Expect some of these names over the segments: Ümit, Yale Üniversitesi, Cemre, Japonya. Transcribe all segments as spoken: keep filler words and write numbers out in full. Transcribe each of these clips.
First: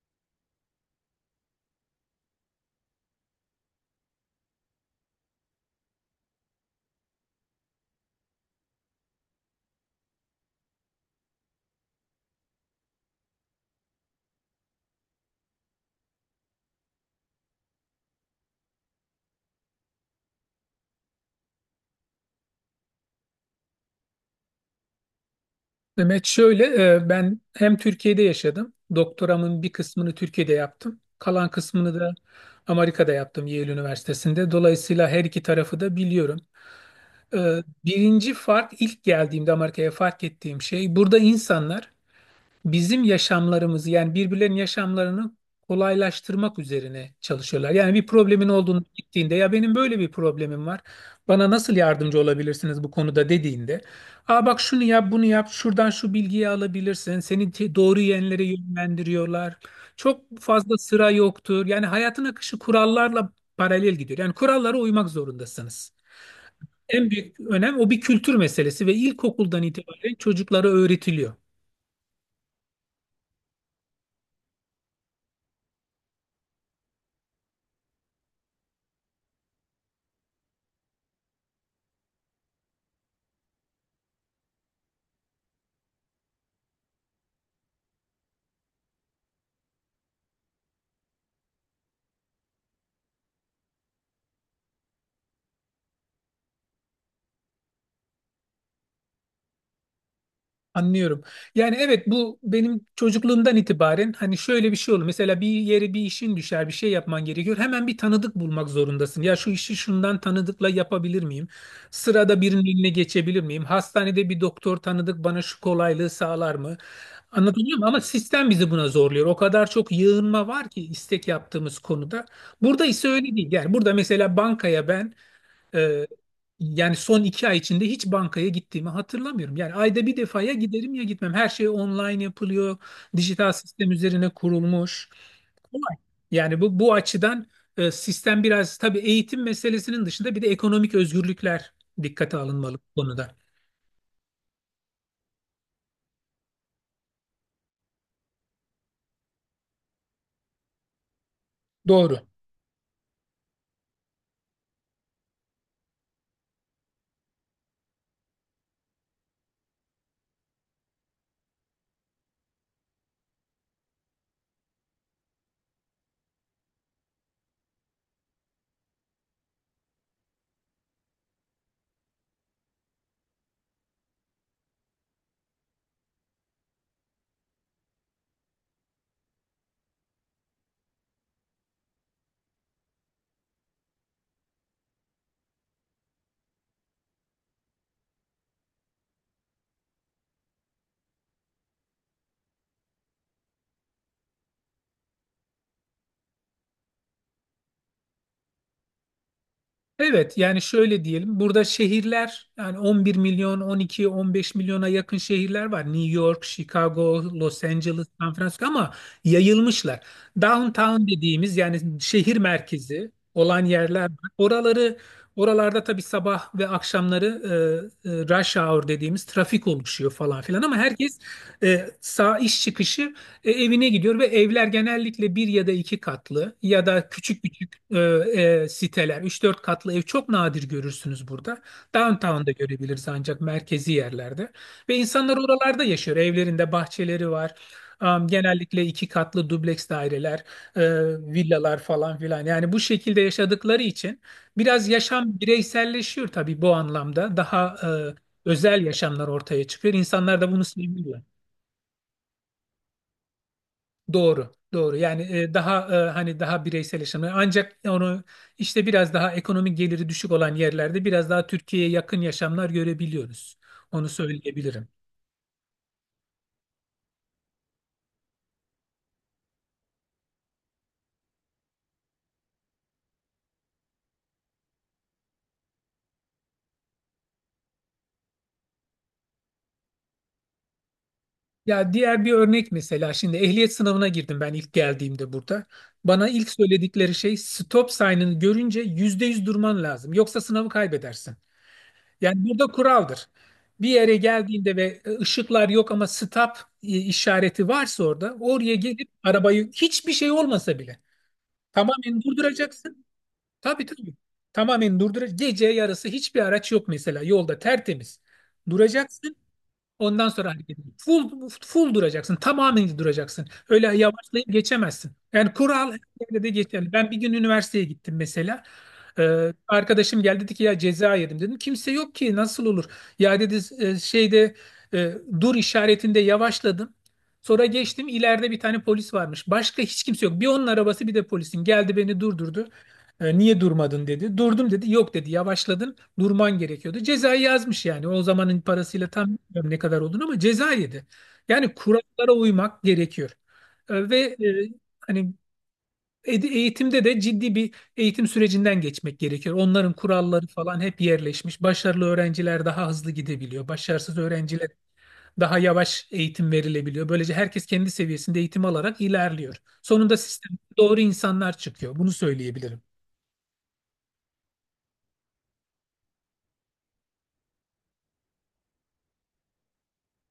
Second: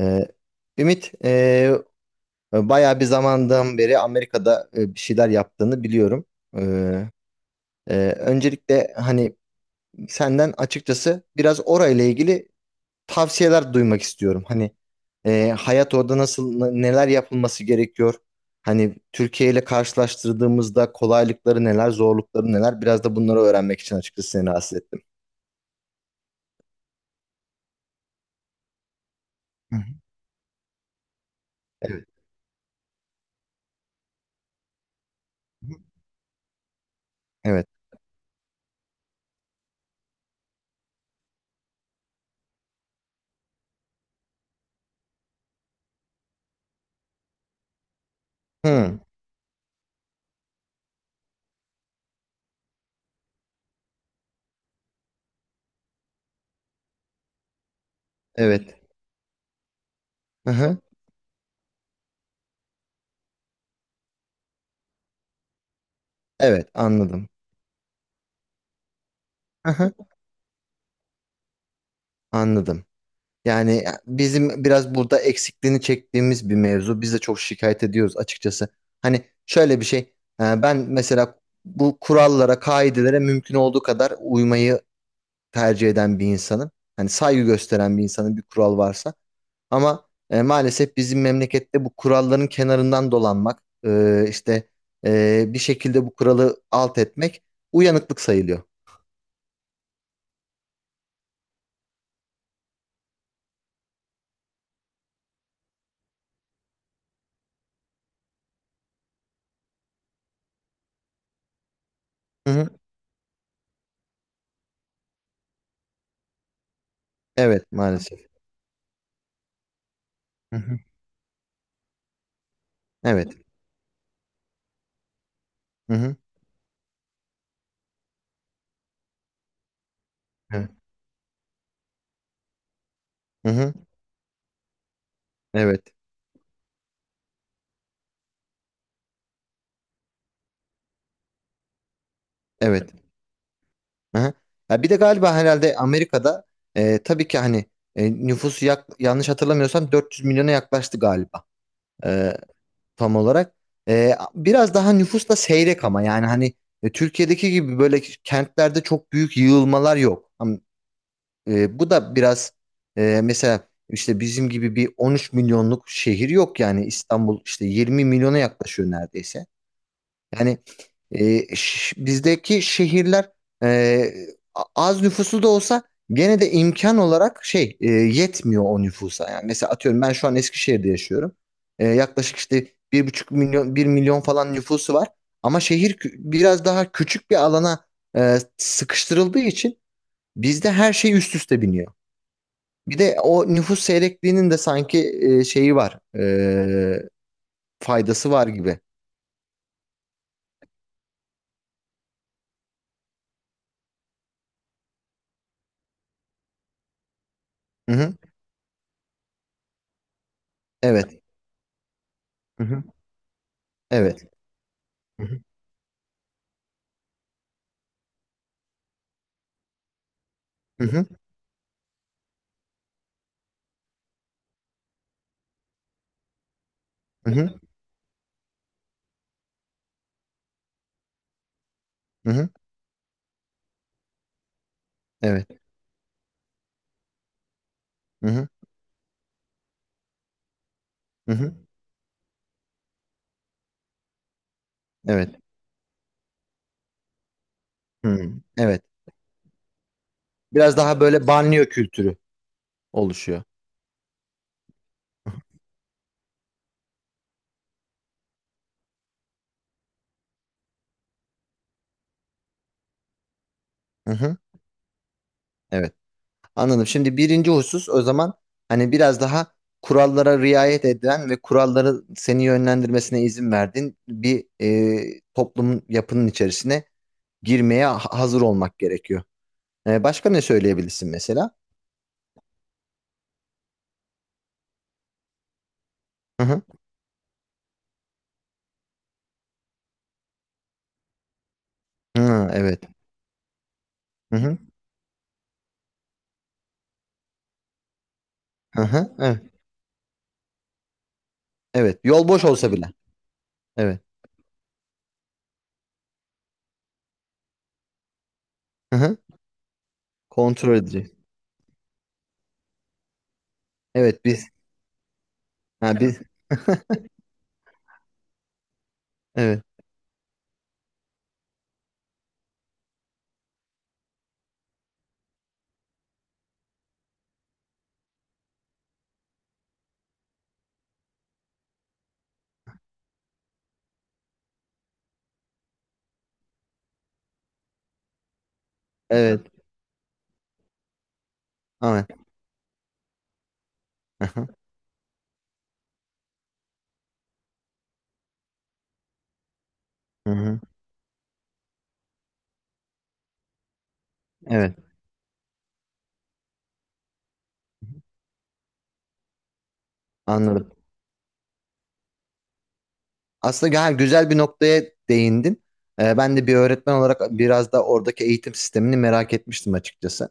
Ee, Ümit, e, bayağı bir zamandan beri Amerika'da e, bir şeyler yaptığını biliyorum. Ee, e, öncelikle hani senden açıkçası biraz orayla ilgili tavsiyeler duymak istiyorum. Hani e, hayat orada nasıl, n- neler yapılması gerekiyor? Hani Türkiye ile karşılaştırdığımızda kolaylıkları neler, zorlukları neler? Biraz da bunları öğrenmek için açıkçası seni rahatsız ettim. Mehmet şöyle, e, ben hem Türkiye'de yaşadım. Doktoramın bir Hı hı. kısmını Türkiye'de yaptım. Kalan kısmını Evet. da Amerika'da yaptım Yale Üniversitesi'nde. Dolayısıyla her iki Hı. tarafı da biliyorum. E, Evet. Birinci fark ilk geldiğimde Amerika'ya fark ettiğim şey burada insanlar bizim yaşamlarımızı yani birbirlerinin yaşamlarını kolaylaştırmak üzerine çalışıyorlar. Yani bir problemin olduğunu Hı, gittiğinde ya benim böyle bir problemim var. Bana nasıl yardımcı olabilirsiniz bu konuda dediğinde. Aa bak şunu yap, bunu yap. Şuradan şu bilgiyi alabilirsin. Seni te- doğru yönlere evet. yönlendiriyorlar. Çok Hı fazla hı. sıra yoktur. Yani hayatın akışı kurallarla paralel gidiyor. Yani kurallara uymak zorundasınız. Evet, En anladım. büyük önem o bir kültür meselesi ve ilkokuldan Hı hı. itibaren çocuklara öğretiliyor. Anladım. Yani e, bizim biraz burada eksikliğini çektiğimiz bir mevzu. Biz de çok şikayet ediyoruz açıkçası. Hani şöyle bir şey. e, Ben mesela bu kurallara, kaidelere mümkün olduğu kadar uymayı tercih eden bir insanım. Hani saygı gösteren bir insanın bir kural varsa. Ama e, maalesef bizim memlekette bu kuralların kenarından dolanmak, e, işte e, bir şekilde bu kuralı alt etmek uyanıklık sayılıyor. Anlıyorum. Yani evet bu benim çocukluğumdan itibaren hani şöyle bir şey olur. Mesela bir yere bir işin düşer, bir şey yapman gerekiyor. Hemen bir tanıdık bulmak zorundasın. Ya şu işi şundan tanıdıkla yapabilir miyim? Sırada Hı birinin hı. eline geçebilir miyim? Hastanede bir doktor tanıdık bana şu kolaylığı sağlar mı? Evet, Anlatabiliyor muyum? Ama maalesef. sistem bizi buna zorluyor. O kadar çok yığınma Hı var hı. ki istek yaptığımız konuda. Burada ise Evet. öyle değil. Yani burada mesela bankaya ben Hı ee, hı. yani son iki ay içinde hiç bankaya gittiğimi hatırlamıyorum. Yani ayda bir defaya Evet. giderim ya gitmem. Her şey online yapılıyor. Hı Dijital hı. sistem üzerine kurulmuş. Evet. Kolay. Yani bu bu açıdan e, sistem biraz tabii eğitim meselesinin dışında bir de ekonomik özgürlükler dikkate alınmalı Evet. bu konuda. Hı hı. Ya bir de galiba herhalde Amerika'da e, tabii ki hani e, nüfusu yak- yanlış hatırlamıyorsam dört yüz milyona yaklaştı galiba Doğru. e, tam olarak. E, biraz daha nüfus da seyrek ama yani hani e, Türkiye'deki gibi böyle kentlerde çok büyük yığılmalar yok. E, bu da biraz e, mesela işte bizim gibi bir on üç milyonluk şehir yok, yani İstanbul işte yirmi milyona yaklaşıyor neredeyse. Yani e, ş- bizdeki şehirler e, a- az nüfuslu da olsa gene de imkan olarak şey e, yetmiyor o nüfusa. Yani mesela atıyorum ben şu an Eskişehir'de yaşıyorum. E, yaklaşık işte bir buçuk milyon bir milyon falan nüfusu var. Ama şehir kü- biraz daha küçük bir alana e, sıkıştırıldığı için bizde her şey üst üste biniyor. Bir de o nüfus seyrekliğinin de sanki e, şeyi var. E, faydası var gibi. Evet yani şöyle diyelim burada şehirler yani on bir milyon on iki on beş milyona yakın şehirler var. New York, Chicago, Los Hı Angeles, hı. San Francisco ama yayılmışlar. Downtown Evet. dediğimiz yani şehir Hı hı. merkezi olan yerler var. Evet. Oraları Hı hı. oralarda tabii sabah ve akşamları e, e, rush hour dediğimiz trafik oluşuyor falan filan ama Hı hı. herkes e, sağ iş çıkışı e, evine gidiyor ve evler genellikle bir ya da iki katlı ya da Hı küçük hı. küçük e, e, siteler. Üç dört katlı ev çok nadir görürsünüz burada. Hı hı. Downtown'da görebiliriz ancak merkezi yerlerde. Ve insanlar Evet. oralarda yaşıyor. Evlerinde bahçeleri var. Am, Hı hı. Genellikle iki katlı dubleks daireler, e, Hı hı. villalar falan filan. Yani bu şekilde yaşadıkları için biraz Evet. yaşam bireyselleşiyor tabii bu anlamda. Daha e, Hı. Evet. özel yaşamlar ortaya çıkıyor. İnsanlar da bunu Biraz daha seviyor. böyle banliyö kültürü oluşuyor. Doğru, doğru. Yani e, daha e, hani daha bireysel yaşamı. Ancak onu işte biraz daha ekonomik geliri düşük olan yerlerde biraz daha Türkiye'ye yakın yaşamlar görebiliyoruz. Onu Hı hı. söyleyebilirim. Evet. Anladım. Şimdi birinci husus o zaman hani biraz daha kurallara riayet edilen ve kuralları seni yönlendirmesine izin verdiğin bir e, toplumun yapının içerisine girmeye ha- hazır olmak gerekiyor. Ee, başka ne söyleyebilirsin mesela? Ya diğer bir örnek mesela şimdi ehliyet sınavına girdim ben ilk geldiğimde burada. Bana Hı ilk hı. söyledikleri şey stop sign'ını görünce yüzde yüz durman lazım. Yoksa sınavı kaybedersin. Yani Hı, burada evet. kuraldır. Bir yere Hı hı. geldiğinde ve e, ışıklar yok ama stop e, işareti varsa orada oraya Hı gelip hı. Evet. arabayı hiçbir şey olmasa bile Evet. tamamen Yol boş olsa bile. durduracaksın. Tabii Evet. tabii. Tamamen durduracaksın. Gece yarısı hiçbir araç yok mesela yolda tertemiz. Hı hı. Duracaksın. Ondan sonra Kontrol hareket edin. edecek. Full, full duracaksın. Tamamen duracaksın. Öyle Evet yavaşlayıp biz. geçemezsin. Yani kural her Ha biz. yerde de geçerli. Ben bir gün üniversiteye gittim mesela. Ee, Evet. arkadaşım geldi dedi ki ya ceza yedim dedim. Kimse yok ki nasıl olur? Ya dedi e, şeyde e, dur işaretinde yavaşladım. Sonra geçtim ileride bir tane polis varmış. Başka hiç kimse yok. Bir onun arabası bir de polisin. Geldi beni durdurdu. E, niye durmadın dedi. Durdum dedi. Yok dedi yavaşladın durman gerekiyordu. Cezayı yazmış yani. O zamanın parasıyla tam Evet. bilmiyorum ne kadar olduğunu ama ceza yedi. Yani Evet. kurallara uymak gerekiyor. E, Ve Hı e, hı. hani ed- eğitimde de ciddi bir eğitim sürecinden geçmek gerekiyor. Onların Hı kuralları hı. falan hep yerleşmiş. Başarılı öğrenciler daha hızlı gidebiliyor. Başarısız öğrenciler Evet. daha yavaş eğitim verilebiliyor. Böylece herkes kendi seviyesinde eğitim alarak ilerliyor. Sonunda sistemde Anladım. doğru insanlar çıkıyor. Bunu söyleyebilirim. Aslında gü- ha, güzel bir noktaya değindin. Ee, ben de bir öğretmen olarak biraz da oradaki eğitim sistemini merak etmiştim açıkçası.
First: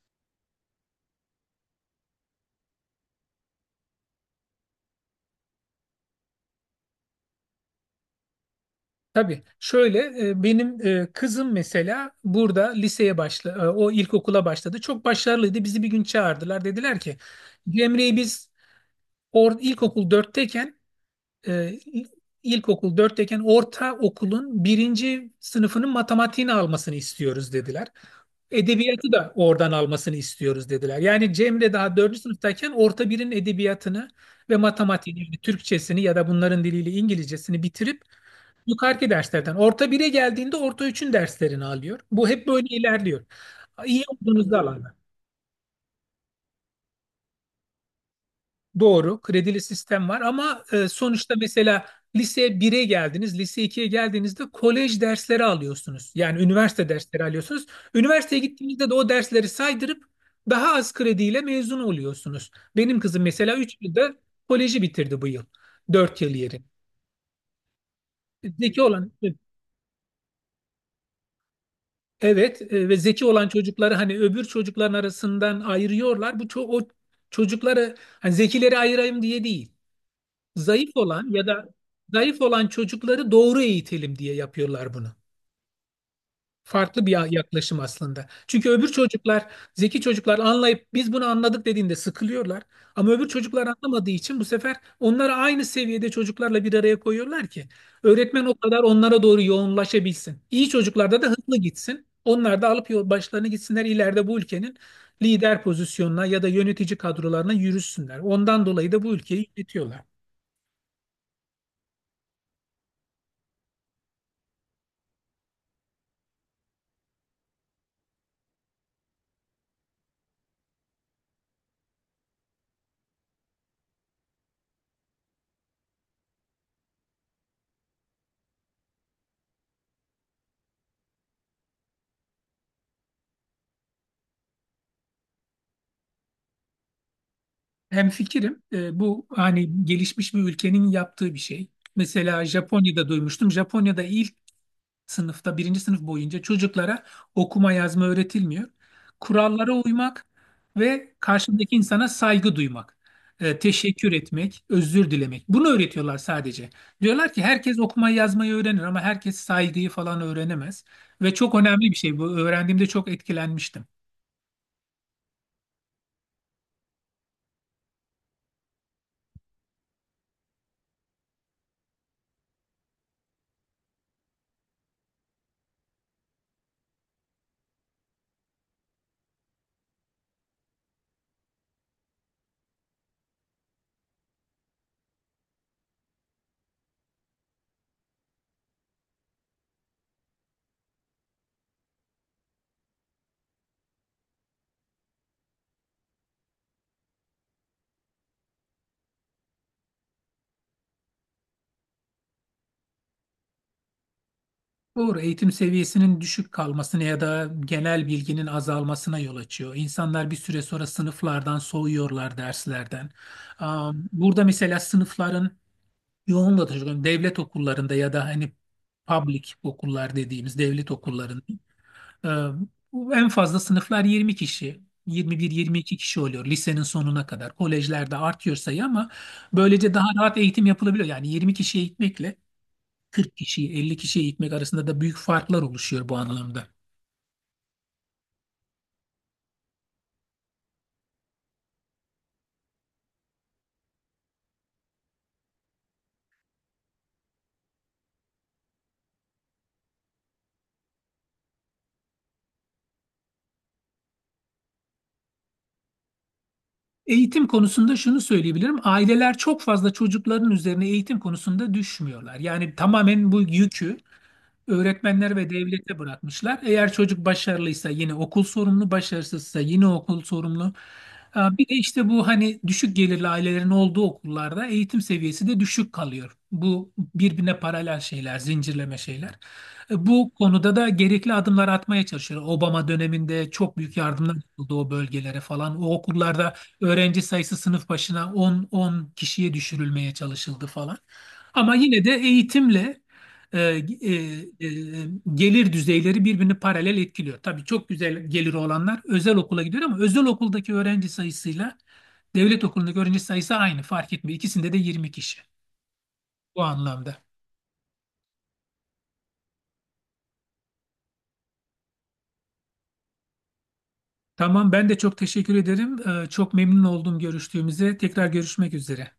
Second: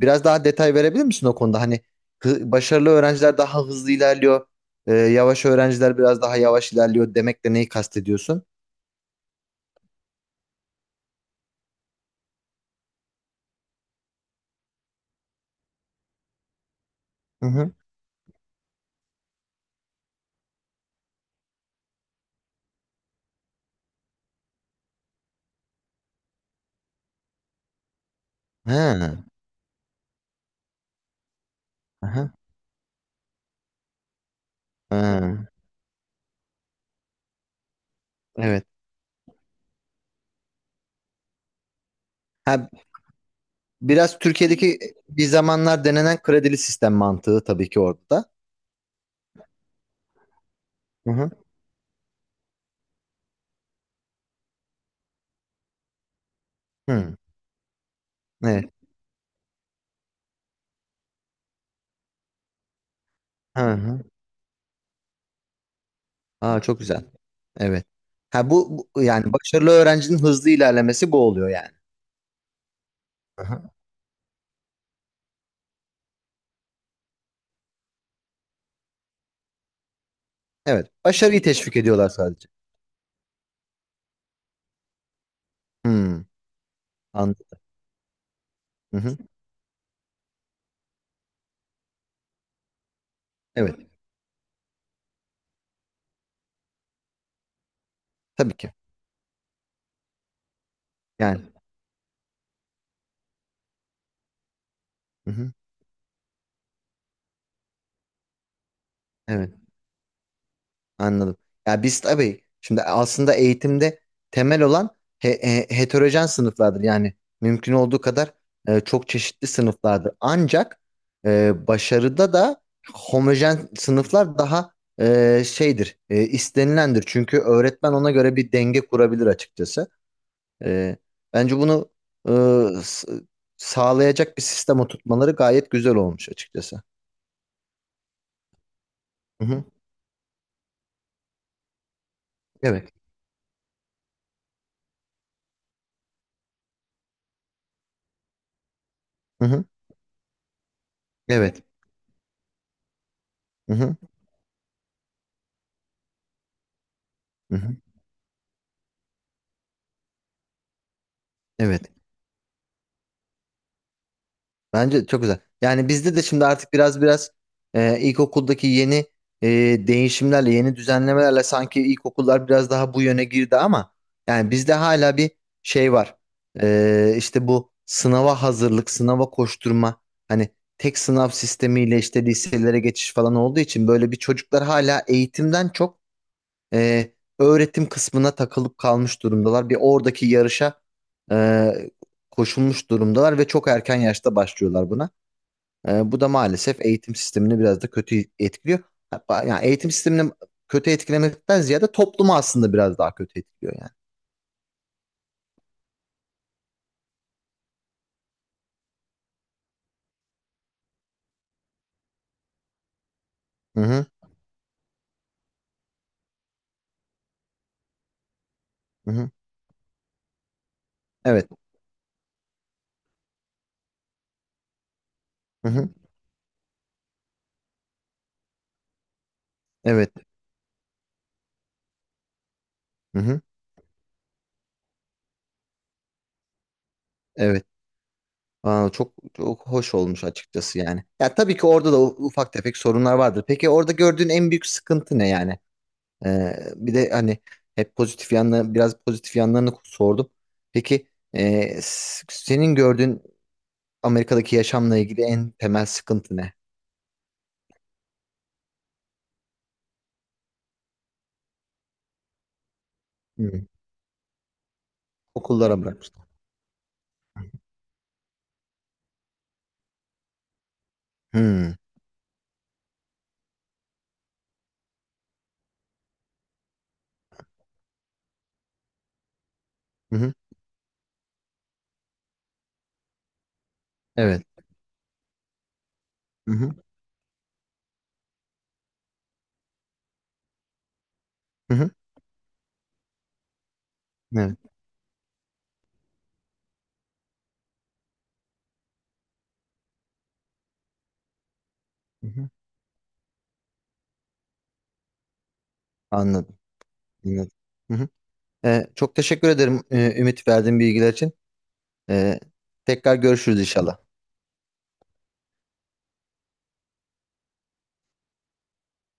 Biraz daha detay verebilir misin o konuda? Hani hı- başarılı öğrenciler daha hızlı ilerliyor. E, yavaş öğrenciler biraz daha yavaş ilerliyor demekle neyi kastediyorsun? Tabii şöyle e, benim e, kızım mesela burada liseye başla e, o ilkokula başladı. Çok başarılıydı. Bizi bir gün çağırdılar. Dediler ki Hı hı. Cemre'yi biz or, ilkokul dörtteyken e, il- ilkokul dörtteyken orta okulun birinci sınıfının matematiğini almasını istiyoruz dediler. Edebiyatı Ha, da oradan almasını istiyoruz dediler. Yani Cemre daha dördüncü aha, sınıftayken orta birin edebiyatını ve matematiğini, yani ha, Türkçesini ya da bunların diliyle İngilizcesini bitirip evet. yukarıki derslerden. Orta bire geldiğinde orta üçün derslerini alıyor. Bu hep böyle Ha, ilerliyor. İyi biraz olduğunuzda Türkiye'deki alanda. bir zamanlar denenen kredili sistem mantığı tabii ki orada. Doğru, kredili sistem var ama e, Hı hı. sonuçta mesela lise bire geldiniz, lise ikiye geldiğinizde kolej dersleri alıyorsunuz. Yani üniversite Hı, dersleri alıyorsunuz. Üniversiteye evet. gittiğinizde de o dersleri saydırıp daha az krediyle mezun oluyorsunuz. Benim kızım mesela Hı üç hı. yılda koleji bitirdi bu yıl. Dört yıl yeri. Aa, çok güzel. Evet. Ha Zeki bu, bu- olan Yani başarılı öğrencinin hızlı ilerlemesi bu oluyor yani. Evet, e, ve zeki Hı olan hı. çocukları hani öbür çocukların arasından ayırıyorlar. Bu ço- o çocukları hani zekileri ayırayım diye değil. Evet. Zayıf olan Başarıyı ya da teşvik ediyorlar zayıf sadece. olan çocukları doğru eğitelim diye yapıyorlar bunu. Hı, Farklı bir anladım. yaklaşım aslında. Çünkü öbür Hı hı. çocuklar, zeki çocuklar anlayıp biz bunu anladık dediğinde sıkılıyorlar. Ama öbür çocuklar Evet. anlamadığı için bu sefer onları aynı seviyede çocuklarla bir araya koyuyorlar ki öğretmen o Tabii ki. kadar onlara doğru yoğunlaşabilsin. İyi çocuklarda da Yani. hızlı gitsin. Onlar da alıp yol başlarını gitsinler ileride bu ülkenin Hı hı. lider pozisyonuna ya da yönetici kadrolarına yürüsünler. Ondan dolayı da bu ülkeyi Evet. yönetiyorlar. Anladım. Ya biz tabii şimdi aslında eğitimde temel olan he- he- heterojen sınıflardır. Yani mümkün olduğu kadar e, çok çeşitli sınıflardır. Ancak e, başarıda da homojen sınıflar daha e, şeydir, e, istenilendir. Çünkü öğretmen ona göre bir denge kurabilir açıkçası. E, Bence bunu e, s- sağlayacak bir sistem oturtmaları gayet güzel olmuş açıkçası. Hemfikirim. Ee, bu Hı hı. hani gelişmiş bir ülkenin yaptığı bir şey. Mesela Evet. Japonya'da duymuştum. Japonya'da ilk sınıfta, birinci sınıf boyunca çocuklara okuma yazma öğretilmiyor. Hı hı. Kurallara uymak ve Evet. karşındaki insana saygı duymak, e, Hı hı. teşekkür etmek, özür dilemek. Bunu öğretiyorlar sadece. Diyorlar ki Hı hı. herkes okumayı yazmayı öğrenir ama herkes saygıyı falan öğrenemez. Ve çok önemli Evet. bir şey bu. Öğrendiğimde çok etkilenmiştim. Bence çok güzel. Yani bizde de şimdi artık biraz biraz e, ilkokuldaki yeni e, değişimlerle, yeni düzenlemelerle sanki ilkokullar biraz daha bu yöne girdi ama yani bizde hala bir şey var. E, işte bu sınava hazırlık, sınava koşturma, hani tek sınav sistemiyle işte liselere geçiş falan olduğu için böyle bir çocuklar hala eğitimden çok e, öğretim kısmına takılıp kalmış durumdalar. Bir oradaki yarışa e, koşulmuş durumdalar ve çok erken yaşta başlıyorlar buna. Ee, bu da maalesef eğitim sistemini biraz da kötü etkiliyor. Hatta yani eğitim sistemini kötü etkilemekten ziyade toplumu aslında biraz daha kötü etkiliyor yani. Doğru, eğitim seviyesinin düşük kalmasına ya da genel bilginin azalmasına yol açıyor. İnsanlar bir süre sonra sınıflardan soğuyorlar derslerden. Hı hı, Am, Burada mesela sınıfların yoğunlaşıyor. Devlet okullarında ya da hani hı hı. public okullar dediğimiz devlet okullarında Evet. e, en fazla sınıflar yirmi kişi. Hı hı, yirmi bir yirmi iki kişi oluyor lisenin sonuna kadar. Kolejlerde artıyor sayı ama böylece daha evet. rahat eğitim yapılabiliyor. Yani yirmi kişi eğitmekle Hı kırk hı, kişiyi elli kişiye eğitmek arasında da büyük farklar oluşuyor bu anlamda. evet. Aa, çok çok hoş olmuş açıkçası yani. Ya tabii ki orada da u- ufak tefek sorunlar vardır. Peki orada gördüğün en büyük sıkıntı ne yani? Ee, bir de hani hep pozitif yanları biraz pozitif yanlarını sordum. Peki e, s- senin gördüğün Amerika'daki yaşamla ilgili en temel sıkıntı ne? Eğitim konusunda şunu söyleyebilirim. Aileler çok fazla çocukların üzerine eğitim konusunda düşmüyorlar. Yani tamamen bu yükü öğretmenler ve Okullara devlete bırakmışlar. bırakmışlar. Eğer çocuk başarılıysa yine okul sorumlu, başarısızsa yine okul sorumlu. Ee, Bir Hmm. de işte bu hani düşük gelirli ailelerin olduğu okullarda eğitim seviyesi de düşük kalıyor. Bu birbirine paralel şeyler, zincirleme şeyler. Ee, Hı Bu hı. konuda da gerekli adımlar atmaya çalışıyor. Obama döneminde çok büyük yardımlar Evet. yapıldı o bölgelere falan. O Hı okullarda hı. öğrenci sayısı sınıf başına on, on kişiye düşürülmeye çalışıldı falan. Hı Ama hı. yine de eğitimle e, e, Evet. e, gelir düzeyleri birbirini paralel etkiliyor. Tabii çok güzel geliri olanlar özel okula gidiyor ama özel okuldaki öğrenci sayısıyla Hı hı. devlet okulundaki öğrenci sayısı aynı fark etmiyor. İkisinde de yirmi kişi Anladım. bu anlamda. Anladım. Hı hı. Ee, çok teşekkür ederim e, Ümit, verdiğin bilgiler için. Ee, tekrar görüşürüz inşallah. Tamam ben de çok teşekkür ederim. E, çok memnun oldum görüştüğümüze. Tekrar görüşmek üzere.